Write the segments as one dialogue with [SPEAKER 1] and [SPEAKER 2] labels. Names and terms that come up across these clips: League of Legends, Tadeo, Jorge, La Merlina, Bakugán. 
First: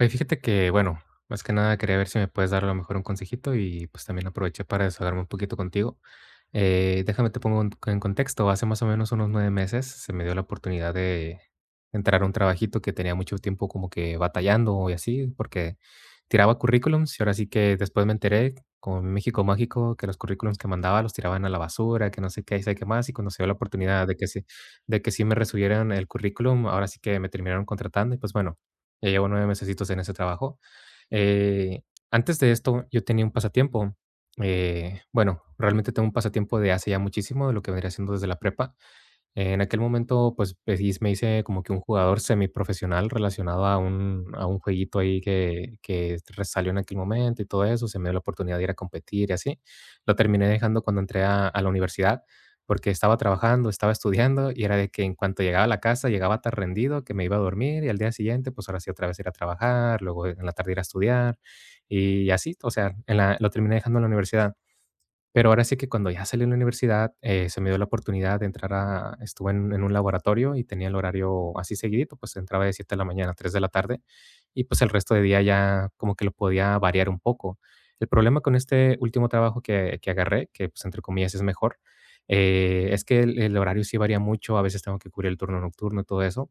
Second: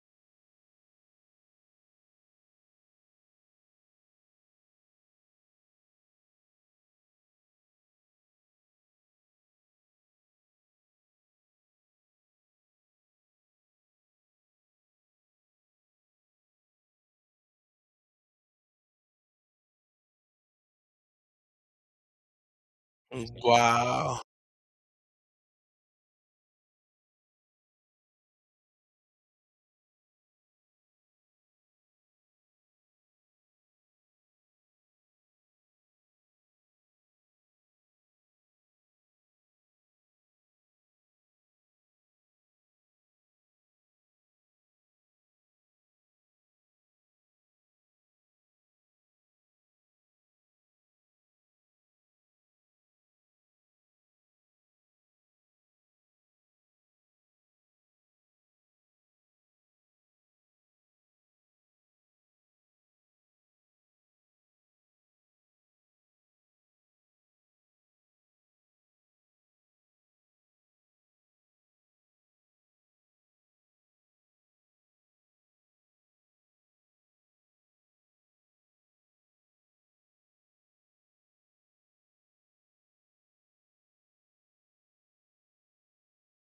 [SPEAKER 1] Oye, fíjate que, bueno, más que nada quería ver si me puedes dar a lo mejor un consejito y pues también aproveché para desahogarme un poquito contigo. Déjame te pongo en contexto. Hace más o menos unos 9 meses se me dio la oportunidad de entrar a un trabajito que tenía mucho tiempo como que batallando y así, porque tiraba currículums y ahora sí que después me enteré, como en México Mágico, que los currículums que mandaba los tiraban a la basura, que no sé qué, y sé qué más. Y cuando se dio la oportunidad de
[SPEAKER 2] Wow.
[SPEAKER 1] que sí, me resubieran el currículum, ahora sí que me terminaron contratando y pues bueno. Ya llevo 9 mesecitos en ese trabajo. Eh, antes de esto, yo tenía un pasatiempo. Bueno, realmente tengo un pasatiempo de hace ya muchísimo, de lo que vendría siendo desde la prepa. En aquel momento, pues, sí me hice como que un jugador semiprofesional relacionado a un jueguito ahí que salió en aquel momento y todo eso. Se me dio la oportunidad de ir a competir y así. Lo terminé dejando cuando entré a la universidad porque estaba trabajando, estaba estudiando y era de que en cuanto llegaba a la casa llegaba tan rendido que me iba a dormir y al día siguiente, pues ahora sí otra vez ir a trabajar, luego en la tarde ir a estudiar y así. O sea, lo terminé dejando en la universidad. Pero ahora sí que cuando ya salí de la universidad, se me dio la oportunidad de entrar a estuve en un laboratorio y tenía el horario así seguidito, pues entraba de 7 de la mañana a 3 de la tarde, y pues el resto de día ya como que lo podía variar un poco. El problema con este último trabajo que agarré, que, pues, entre comillas, es mejor, es que el horario sí varía mucho, a veces tengo que cubrir el turno nocturno y todo eso.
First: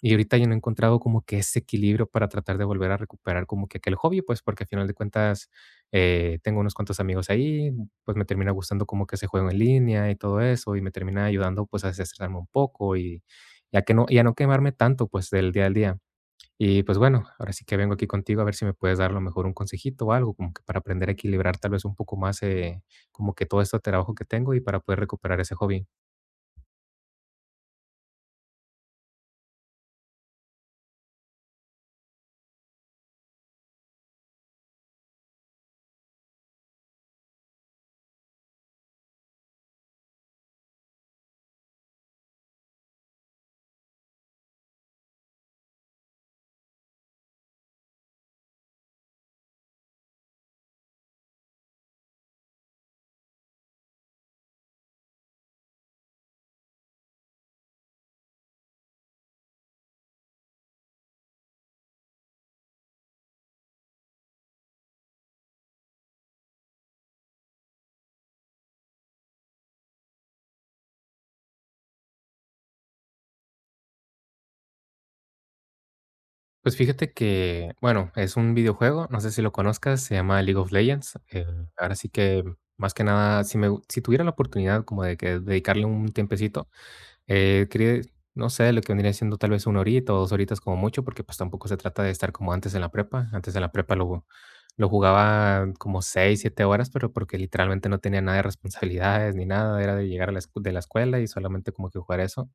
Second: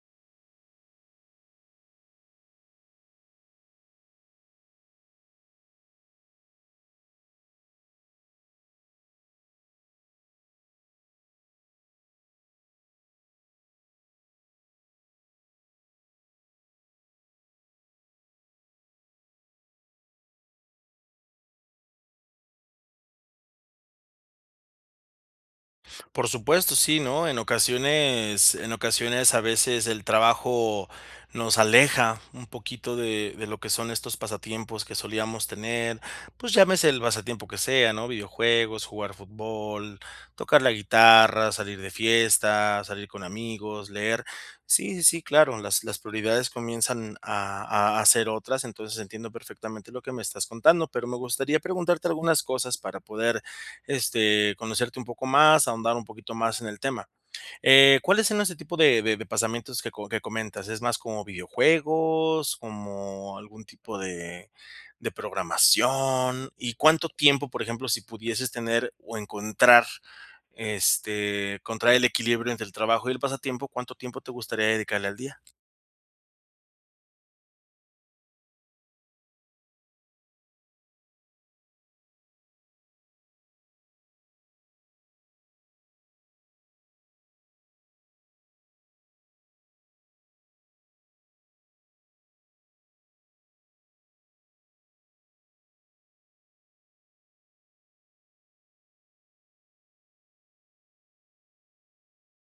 [SPEAKER 1] Y ahorita ya no he encontrado como que ese equilibrio para tratar de volver a recuperar como que aquel hobby, pues, porque al final de cuentas, tengo unos cuantos amigos ahí, pues me termina gustando como que ese juego en línea y todo eso, y me termina ayudando pues a desestresarme un poco y, ya que no, y a no quemarme tanto pues del día al día. Y pues bueno, ahora sí que vengo aquí contigo a ver si me puedes dar a lo mejor un consejito o algo como que para aprender a equilibrar tal vez un poco más, como que todo este trabajo que tengo y para poder recuperar ese hobby.
[SPEAKER 2] Por supuesto, sí, ¿no? En ocasiones, a veces el trabajo nos aleja un poquito de lo que son estos pasatiempos que solíamos tener, pues, llámese el pasatiempo que sea, ¿no? Videojuegos, jugar fútbol, tocar la guitarra, salir de fiesta, salir con amigos, leer. Sí, sí, sí, claro, las prioridades comienzan a ser otras, entonces entiendo perfectamente lo que me estás contando, pero me gustaría preguntarte algunas cosas para poder este, conocerte un poco más, ahondar un poquito más en el tema. ¿Cuáles son ese tipo de pasamientos que comentas? ¿Es más como videojuegos, como algún tipo de programación? ¿Y cuánto tiempo, por ejemplo, si pudieses tener o encontrar, este, encontrar el equilibrio entre el trabajo y el pasatiempo, cuánto tiempo te gustaría dedicarle al día?
[SPEAKER 1] Pues fíjate que, bueno, es un videojuego, no sé si lo conozcas, se llama League of Legends. Ahora sí que más que nada, si tuviera la oportunidad como de que dedicarle un tiempecito. Cre no sé, lo que vendría siendo tal vez 1 horita o 2 horitas como mucho, porque, pues, tampoco se trata de estar como antes en la prepa. Antes en la prepa lo jugaba como 6 7 horas, pero porque literalmente no tenía nada de responsabilidades ni nada, era de llegar a la escu de la escuela y solamente como que jugar eso.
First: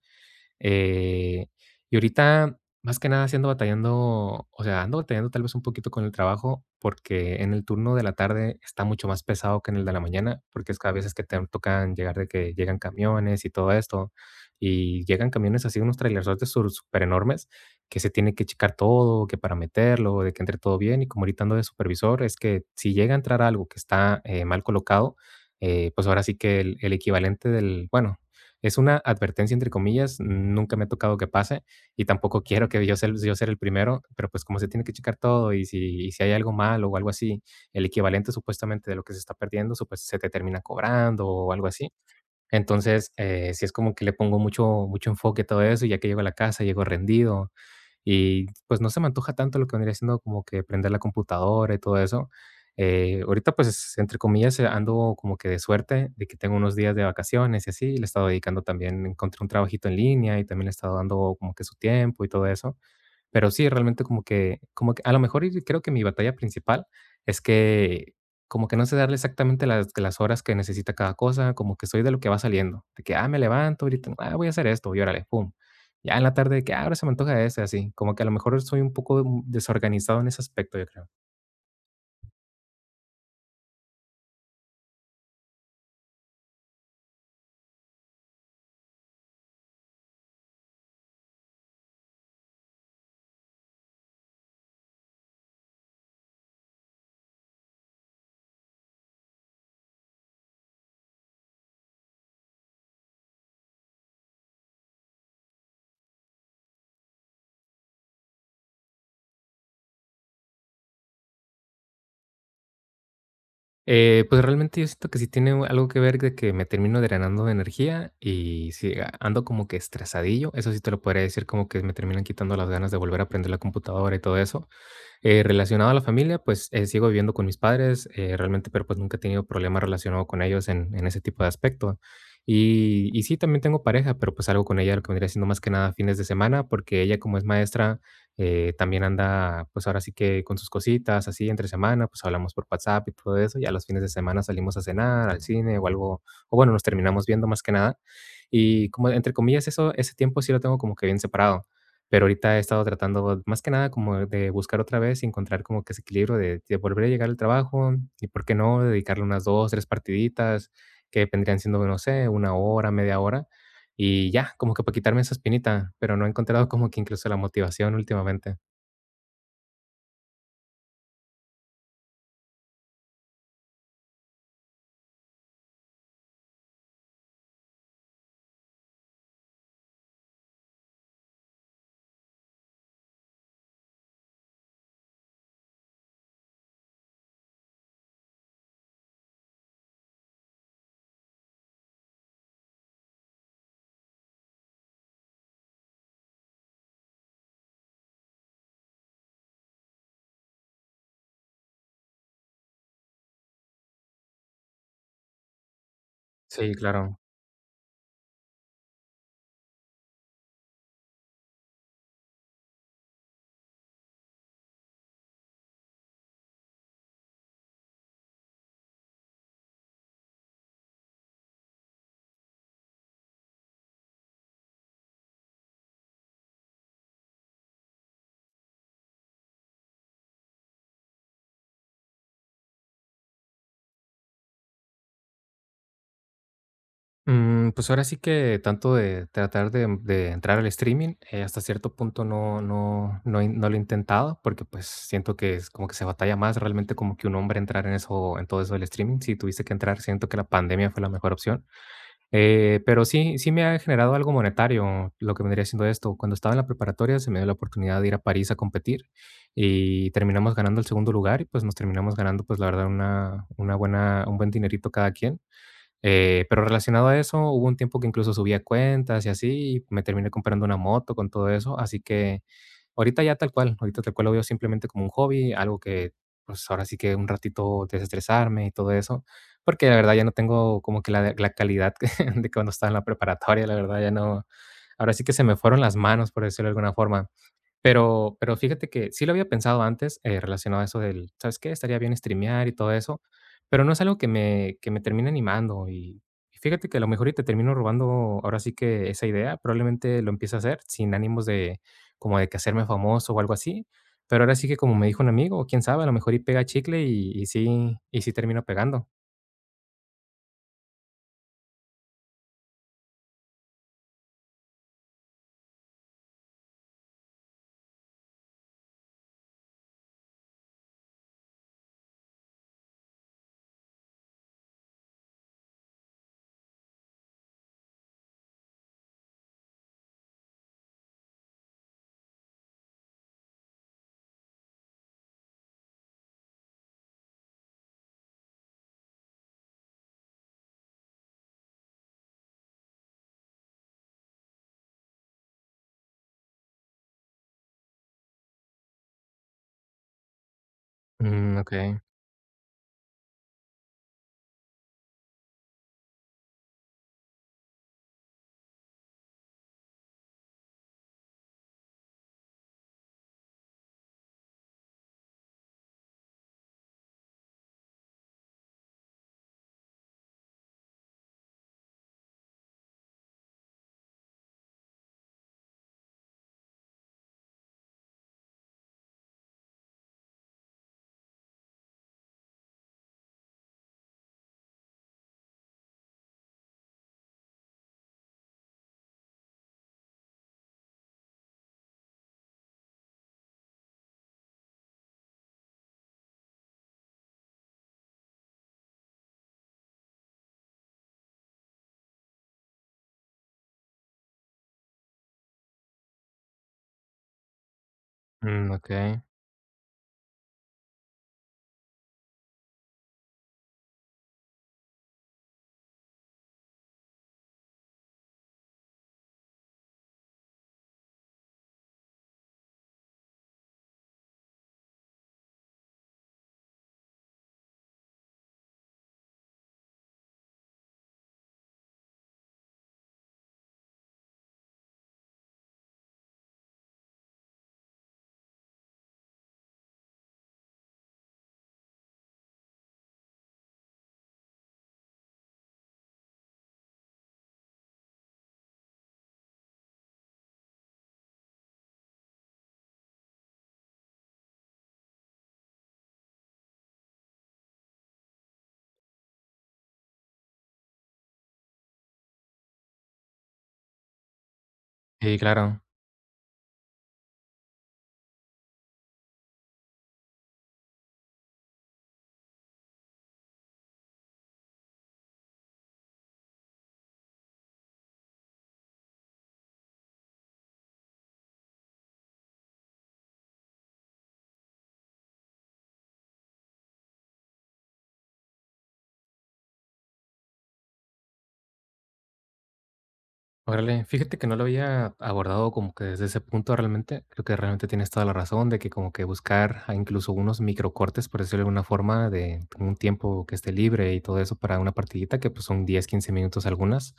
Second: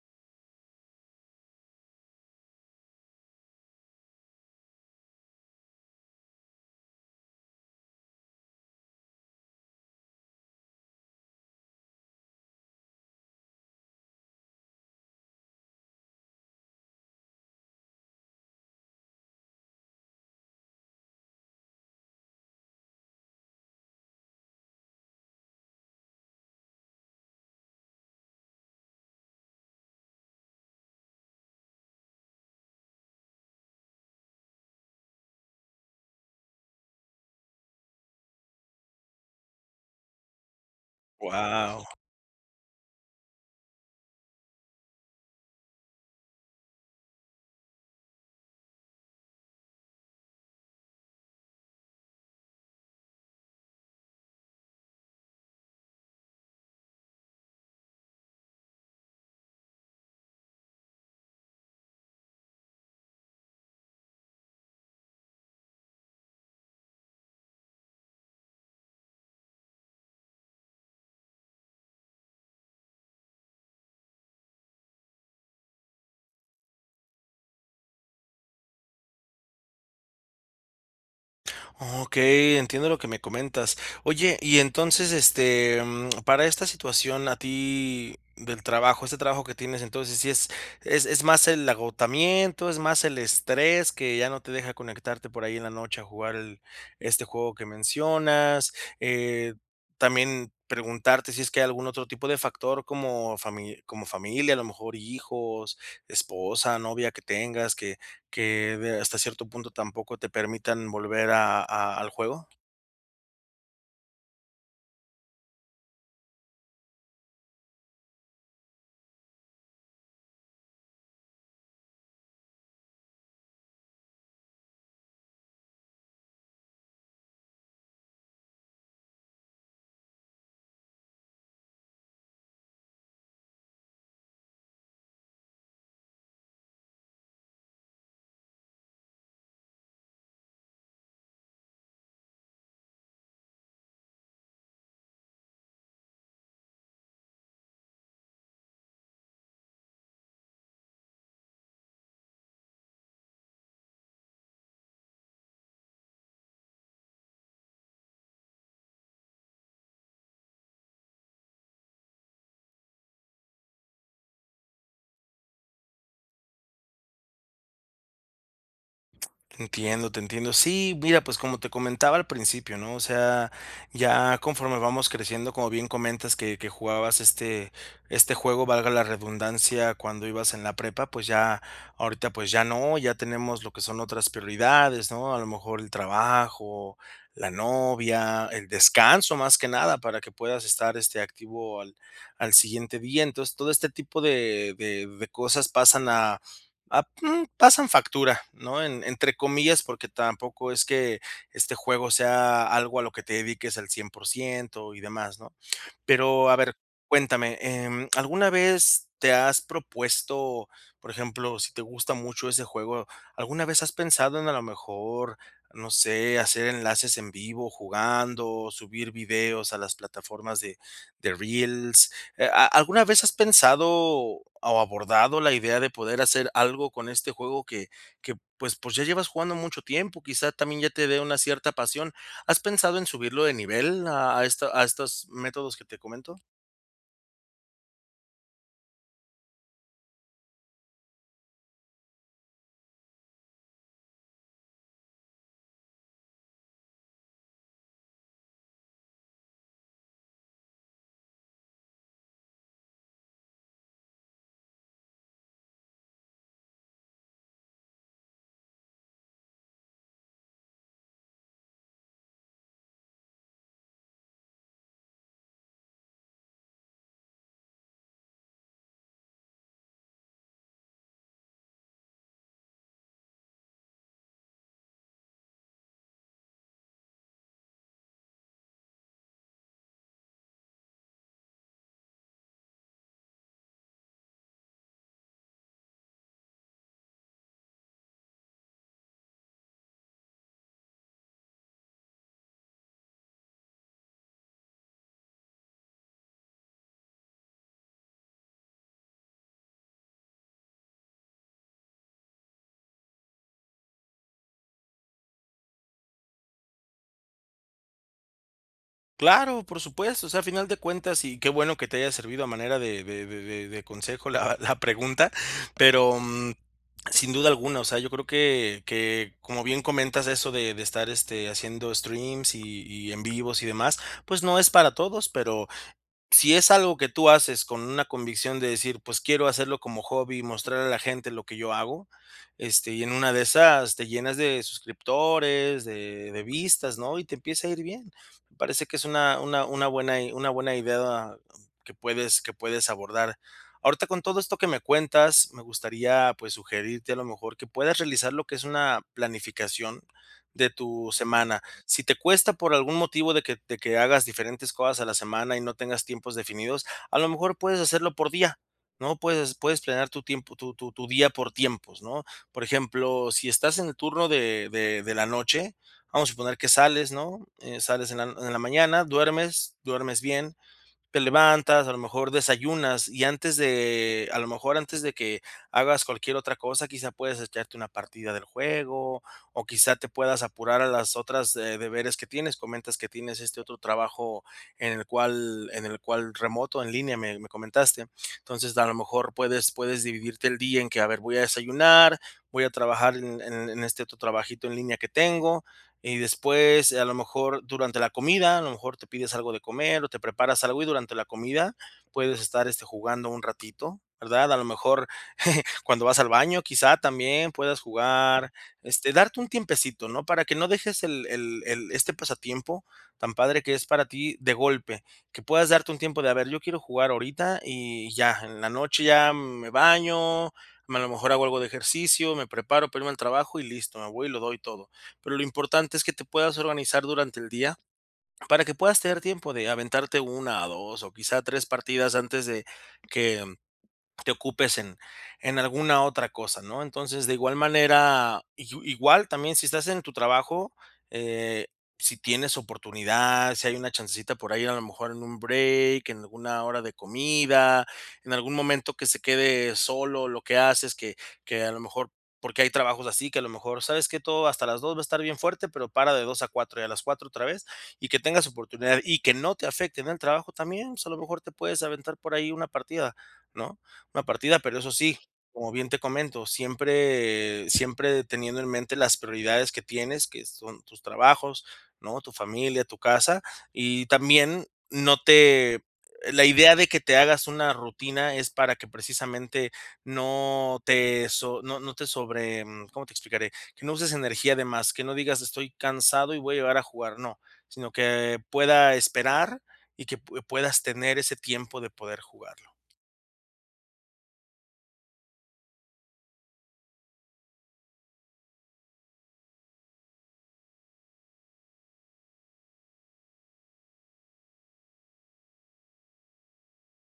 [SPEAKER 1] Eh, y ahorita, más que nada, sí ando batallando, o sea, ando batallando tal vez un poquito con el trabajo, porque en el turno de la tarde está mucho más pesado que en el de la mañana, porque es que a veces que te tocan llegar de que llegan camiones y todo esto, y llegan camiones así, unos trailerzotes súper enormes, que se tiene que checar todo, que para meterlo, de que entre todo bien, y como ahorita ando de supervisor, es que si llega a entrar algo que está, mal colocado, pues ahora sí que el equivalente bueno, es una advertencia, entre comillas, nunca me ha tocado que pase y tampoco quiero que yo ser el primero, pero, pues, como se tiene que checar todo y si hay algo mal o algo así, el equivalente supuestamente de lo que se está perdiendo, sup pues, se te termina cobrando o algo
[SPEAKER 2] Wow.
[SPEAKER 1] así. Entonces, sí es como que le pongo mucho mucho enfoque a todo eso, y ya que llego a la casa, llego rendido, y pues no se me antoja tanto lo que vendría siendo como que prender la computadora y todo eso. Ahorita pues entre comillas, ando como que de suerte de que tengo unos días de vacaciones y así, le he estado dedicando también, encontré un trabajito en línea y también le he estado dando como que su tiempo y todo eso. Pero sí, realmente como que a lo mejor y creo que mi batalla principal es que como que no sé darle exactamente las horas que necesita cada cosa, como que soy de lo que va saliendo, de que, ah, me levanto ahorita, ah, voy a hacer esto, y órale, pum. Ya en la tarde de que, ah, ahora se me antoja ese, así, como que a lo mejor soy un poco, desorganizado en ese aspecto, yo creo.
[SPEAKER 2] Ok, entiendo lo que me comentas. Oye, y entonces, este, para esta situación a ti del trabajo, este trabajo que tienes, entonces, si es, es más el agotamiento, es más el estrés que ya no te deja conectarte por ahí en la noche a jugar este juego que mencionas. eh, también preguntarte si es que hay algún otro tipo de factor como como familia, a lo mejor hijos, esposa, novia que tengas, que de hasta cierto punto tampoco te permitan volver a al juego.
[SPEAKER 1] Pues realmente yo siento que sí tiene algo que ver de que me termino drenando de energía y sí, ando como que estresadillo, eso sí te lo podría decir, como que me terminan quitando las ganas de volver a aprender la computadora y todo eso. Relacionado a la familia, pues, sigo viviendo con mis padres, realmente, pero, pues, nunca he tenido problema relacionado con ellos en ese tipo de aspecto. Y sí, también tengo pareja, pero, pues, algo con ella, lo que vendría siendo más que nada fines de semana, porque ella, como es maestra, también anda, pues, ahora sí que con sus cositas, así entre semana, pues, hablamos por WhatsApp y todo eso, y a los fines de semana salimos a cenar, al cine o algo, o bueno, nos terminamos viendo más que nada. Y como entre comillas, eso ese tiempo sí lo tengo como que bien separado. Pero ahorita he estado tratando, más que nada, como de buscar otra vez y encontrar como que ese equilibrio de volver a llegar al trabajo y, ¿por qué no?, dedicarle unas 2, 3 partiditas, que vendrían siendo, no sé, 1 hora, media hora, y ya, como que para quitarme esa espinita, pero no he encontrado como que incluso la motivación últimamente.
[SPEAKER 2] Te entiendo, te entiendo. Sí, mira, pues como te comentaba al principio, ¿no? O sea, ya conforme vamos creciendo, como bien comentas que jugabas este, este juego, valga la redundancia, cuando ibas en la prepa, pues ya, ahorita pues ya no, ya tenemos lo que son otras prioridades, ¿no? A lo mejor el trabajo, la novia, el descanso más que nada, para que puedas estar este activo al siguiente día. Entonces, todo este tipo de cosas pasan a pasan factura, ¿no? En entre comillas, porque tampoco es que este juego sea algo a lo que te dediques al 100% y demás, ¿no? Pero, a
[SPEAKER 1] Sí,
[SPEAKER 2] ver,
[SPEAKER 1] claro.
[SPEAKER 2] cuéntame, ¿alguna vez te has propuesto, por ejemplo, si te gusta mucho ese juego, alguna vez has pensado en a lo mejor, no sé, hacer enlaces en vivo jugando, subir videos a las plataformas de Reels? ¿A ¿alguna vez has pensado o abordado la idea de poder hacer algo con este juego que, pues, ya llevas jugando mucho tiempo? Quizá también ya te dé una cierta pasión. ¿Has pensado en subirlo de nivel a esta a estos métodos que te comento?
[SPEAKER 1] Pues ahora sí que tanto de tratar de entrar al streaming, hasta cierto punto no, no, no lo he intentado porque pues siento que es como que se batalla más realmente como que un hombre entrar en eso, en todo eso del streaming. Si tuviste que entrar, siento que la pandemia fue la mejor opción. Pero sí, sí me ha generado algo monetario lo que vendría siendo esto. Cuando estaba en la preparatoria se me dio la oportunidad de ir a París a competir y terminamos ganando el segundo lugar y pues nos terminamos ganando pues la verdad un buen dinerito cada quien. Pero relacionado a eso, hubo un tiempo que incluso subía cuentas y así, y me terminé comprando una moto con todo eso, así que ahorita ya tal cual, ahorita tal cual lo veo simplemente como un hobby, algo que pues ahora sí que un ratito desestresarme y todo eso, porque la verdad ya no tengo como que la calidad de cuando estaba en la preparatoria, la verdad ya no, ahora sí que se me fueron las manos, por decirlo de alguna forma. Pero fíjate que sí lo había pensado antes, relacionado a eso del, ¿sabes qué? Estaría bien streamear y todo eso, pero no es algo que me termine animando. Y fíjate que a lo mejor y te termino robando ahora sí que esa idea, probablemente lo empiece a hacer sin ánimos de como de que hacerme famoso o algo así, pero ahora sí que como me dijo un amigo, quién sabe, a lo mejor y pega chicle y sí termino pegando.
[SPEAKER 2] Claro, por supuesto, o sea, a final de cuentas, y qué bueno que te haya servido a manera de consejo la la pregunta, pero, sin duda alguna, o sea, yo creo que, como bien comentas, eso de estar, este, haciendo streams y en vivos y demás, pues no es para todos, pero si es algo que tú haces con una convicción de decir, pues quiero hacerlo como hobby, mostrar a la gente lo que yo hago, este, y en una de esas te llenas de suscriptores, de vistas, ¿no? Y te empieza a ir bien. Me parece que es una buena, una buena idea que puedes abordar. Ahorita con todo esto que me cuentas, me gustaría pues sugerirte a lo mejor que puedas realizar lo que es una planificación de tu
[SPEAKER 1] Mm,
[SPEAKER 2] semana
[SPEAKER 1] okey.
[SPEAKER 2] si te cuesta por algún motivo de que hagas diferentes cosas a la semana y no tengas tiempos definidos, a lo mejor puedes hacerlo por día, ¿no? Puedes planear tu tiempo, tu día por tiempos, ¿no? Por ejemplo, si estás en el turno de la noche, vamos a suponer que sales, ¿no? Sales en la mañana, duermes, duermes bien, te levantas, a lo mejor desayunas y a lo mejor antes de que hagas cualquier otra cosa, quizá puedes echarte una partida del juego o quizá te puedas apurar a las otras deberes que tienes. Comentas que tienes este otro trabajo en el cual remoto, en línea, me comentaste. Entonces, a lo mejor puedes dividirte el día en que, a ver, voy a desayunar, voy a trabajar en este otro trabajito en línea que tengo y después, a lo mejor durante la comida, a lo mejor te pides algo de comer o te preparas algo y durante la comida puedes estar, este, jugando un ratito, ¿verdad? A lo mejor cuando vas al baño, quizá también puedas jugar,
[SPEAKER 1] Mm,
[SPEAKER 2] este,
[SPEAKER 1] okey.
[SPEAKER 2] darte un tiempecito, ¿no? Para que no dejes el este pasatiempo tan padre que es para ti de golpe, que puedas darte un tiempo de, a ver, yo quiero jugar ahorita y ya, en la noche ya me baño, a lo mejor hago algo de ejercicio, me preparo para irme al trabajo y listo, me voy y lo doy todo. Pero lo importante es que te puedas organizar durante el día para que puedas tener tiempo de aventarte una a 2 o quizá 3 partidas antes de que te ocupes en alguna otra cosa, ¿no? Entonces, de igual manera, igual también si estás en tu trabajo, eh, si tienes oportunidad, si hay una chancecita por ahí, a lo mejor en un break, en alguna hora de comida, en algún momento que se quede solo lo que haces, que a lo mejor porque hay trabajos así, que a lo mejor, ¿sabes que Todo hasta las 2 va a estar bien fuerte, pero para de 2 a 4 y a las 4 otra vez, y que tengas oportunidad y que no te afecte en el trabajo también, pues, a lo mejor te puedes aventar por ahí una partida, ¿no? Una partida, pero eso sí,
[SPEAKER 1] Sí,
[SPEAKER 2] como
[SPEAKER 1] claro.
[SPEAKER 2] bien te comento, siempre siempre teniendo en mente las prioridades que tienes, que son tus trabajos, ¿no? Tu familia, tu casa, y también no te la idea de que te hagas una rutina es para que precisamente no te sobre, mm, ¿cómo te explicaré? Que no uses energía de más, que no digas: "Estoy cansado y voy a llegar a jugar", no, sino que pueda esperar y que puedas tener ese tiempo de poder jugar.
[SPEAKER 1] Órale, fíjate que no lo había abordado como que desde ese punto realmente. Creo que realmente tienes toda la razón de que como que buscar a incluso unos microcortes, por decirlo de alguna forma, de un tiempo que esté libre y todo eso para una partidita que pues son 10 15 minutos algunas.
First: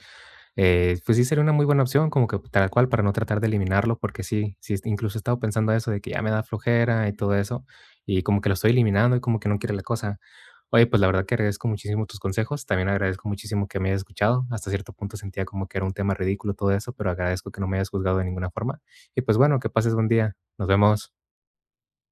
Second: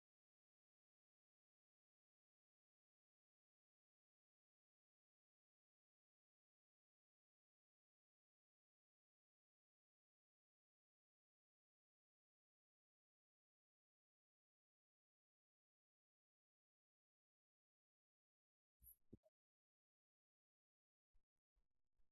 [SPEAKER 1] Pues sí sería una muy buena opción, como que tal cual, para no tratar de eliminarlo, porque sí, sí, incluso he estado pensando eso de que ya me da flojera y todo eso, y como que lo estoy eliminando y como que no quiere la cosa. Oye, pues la verdad que agradezco muchísimo tus consejos. También agradezco muchísimo que me hayas escuchado. Hasta cierto punto sentía como que era un tema ridículo todo eso, pero agradezco que no me hayas juzgado de ninguna forma. Y pues bueno, que pases buen día. Nos vemos.